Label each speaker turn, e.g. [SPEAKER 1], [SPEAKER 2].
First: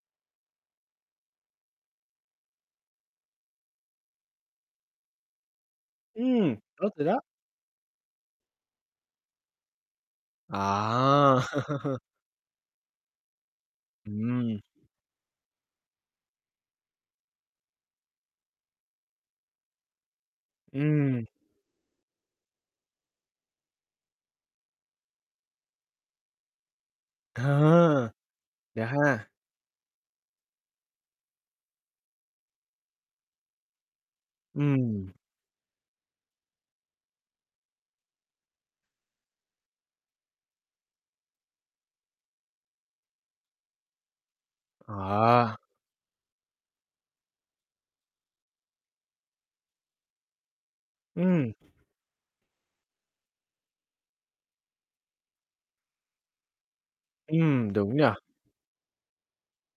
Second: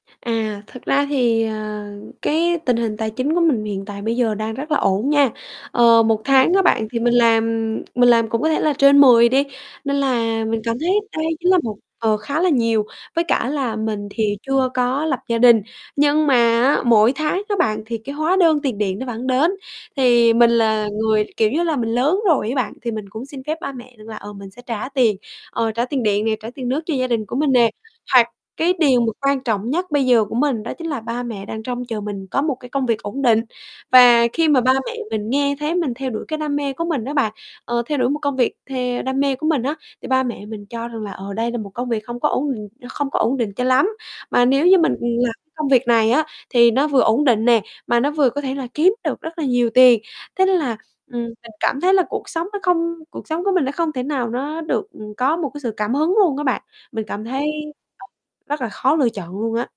[SPEAKER 1] À, thực ra thì, ờ, cái tình hình tài chính của mình hiện tại bây giờ đang rất là ổn nha. Ờ, 1 tháng
[SPEAKER 2] Ừm,
[SPEAKER 1] các bạn
[SPEAKER 2] tốt
[SPEAKER 1] thì
[SPEAKER 2] rồi
[SPEAKER 1] mình
[SPEAKER 2] đó.
[SPEAKER 1] làm mình làm cũng có thể là trên 10 đi. Nên là mình cảm thấy đây
[SPEAKER 2] À.
[SPEAKER 1] chính là một ờ, khá là nhiều. Với cả là mình thì
[SPEAKER 2] Ừm.
[SPEAKER 1] chưa có lập gia đình. Nhưng mà á, mỗi tháng á bạn thì cái hóa đơn tiền điện nó vẫn đến. Thì mình là người,
[SPEAKER 2] Ừm.
[SPEAKER 1] kiểu như là, mình lớn rồi ấy bạn, thì mình cũng xin phép ba mẹ rằng là, ờ, mình sẽ trả tiền ờ, trả tiền điện nè, trả tiền nước cho gia đình của mình nè.
[SPEAKER 2] À.
[SPEAKER 1] Hoặc cái
[SPEAKER 2] Vậy
[SPEAKER 1] điều mà
[SPEAKER 2] ha.
[SPEAKER 1] quan trọng nhất bây giờ của mình đó chính là ba mẹ đang trông chờ mình có một cái công việc ổn định. Và khi mà ba mẹ
[SPEAKER 2] Ừm.
[SPEAKER 1] mình nghe thấy mình theo đuổi cái đam mê của mình á bạn, ờ, theo đuổi một công việc theo đam mê của mình á, thì ba mẹ mình cho rằng là, ờ, đây là một công việc không có ổn định không có ổn định cho lắm. Mà nếu như mình làm cái
[SPEAKER 2] À.
[SPEAKER 1] công việc này á, thì nó vừa ổn định nè, mà nó vừa có thể là kiếm được rất là nhiều tiền. Thế nên là, ừm, mình
[SPEAKER 2] Ừm.
[SPEAKER 1] cảm thấy là cuộc sống nó không cuộc sống của mình nó không thể nào nó được, ừm, có một cái sự cảm hứng luôn các bạn. Mình cảm thấy,
[SPEAKER 2] Ừm, đúng
[SPEAKER 1] ờ,
[SPEAKER 2] nhỉ!
[SPEAKER 1] rất là khó lựa chọn luôn á.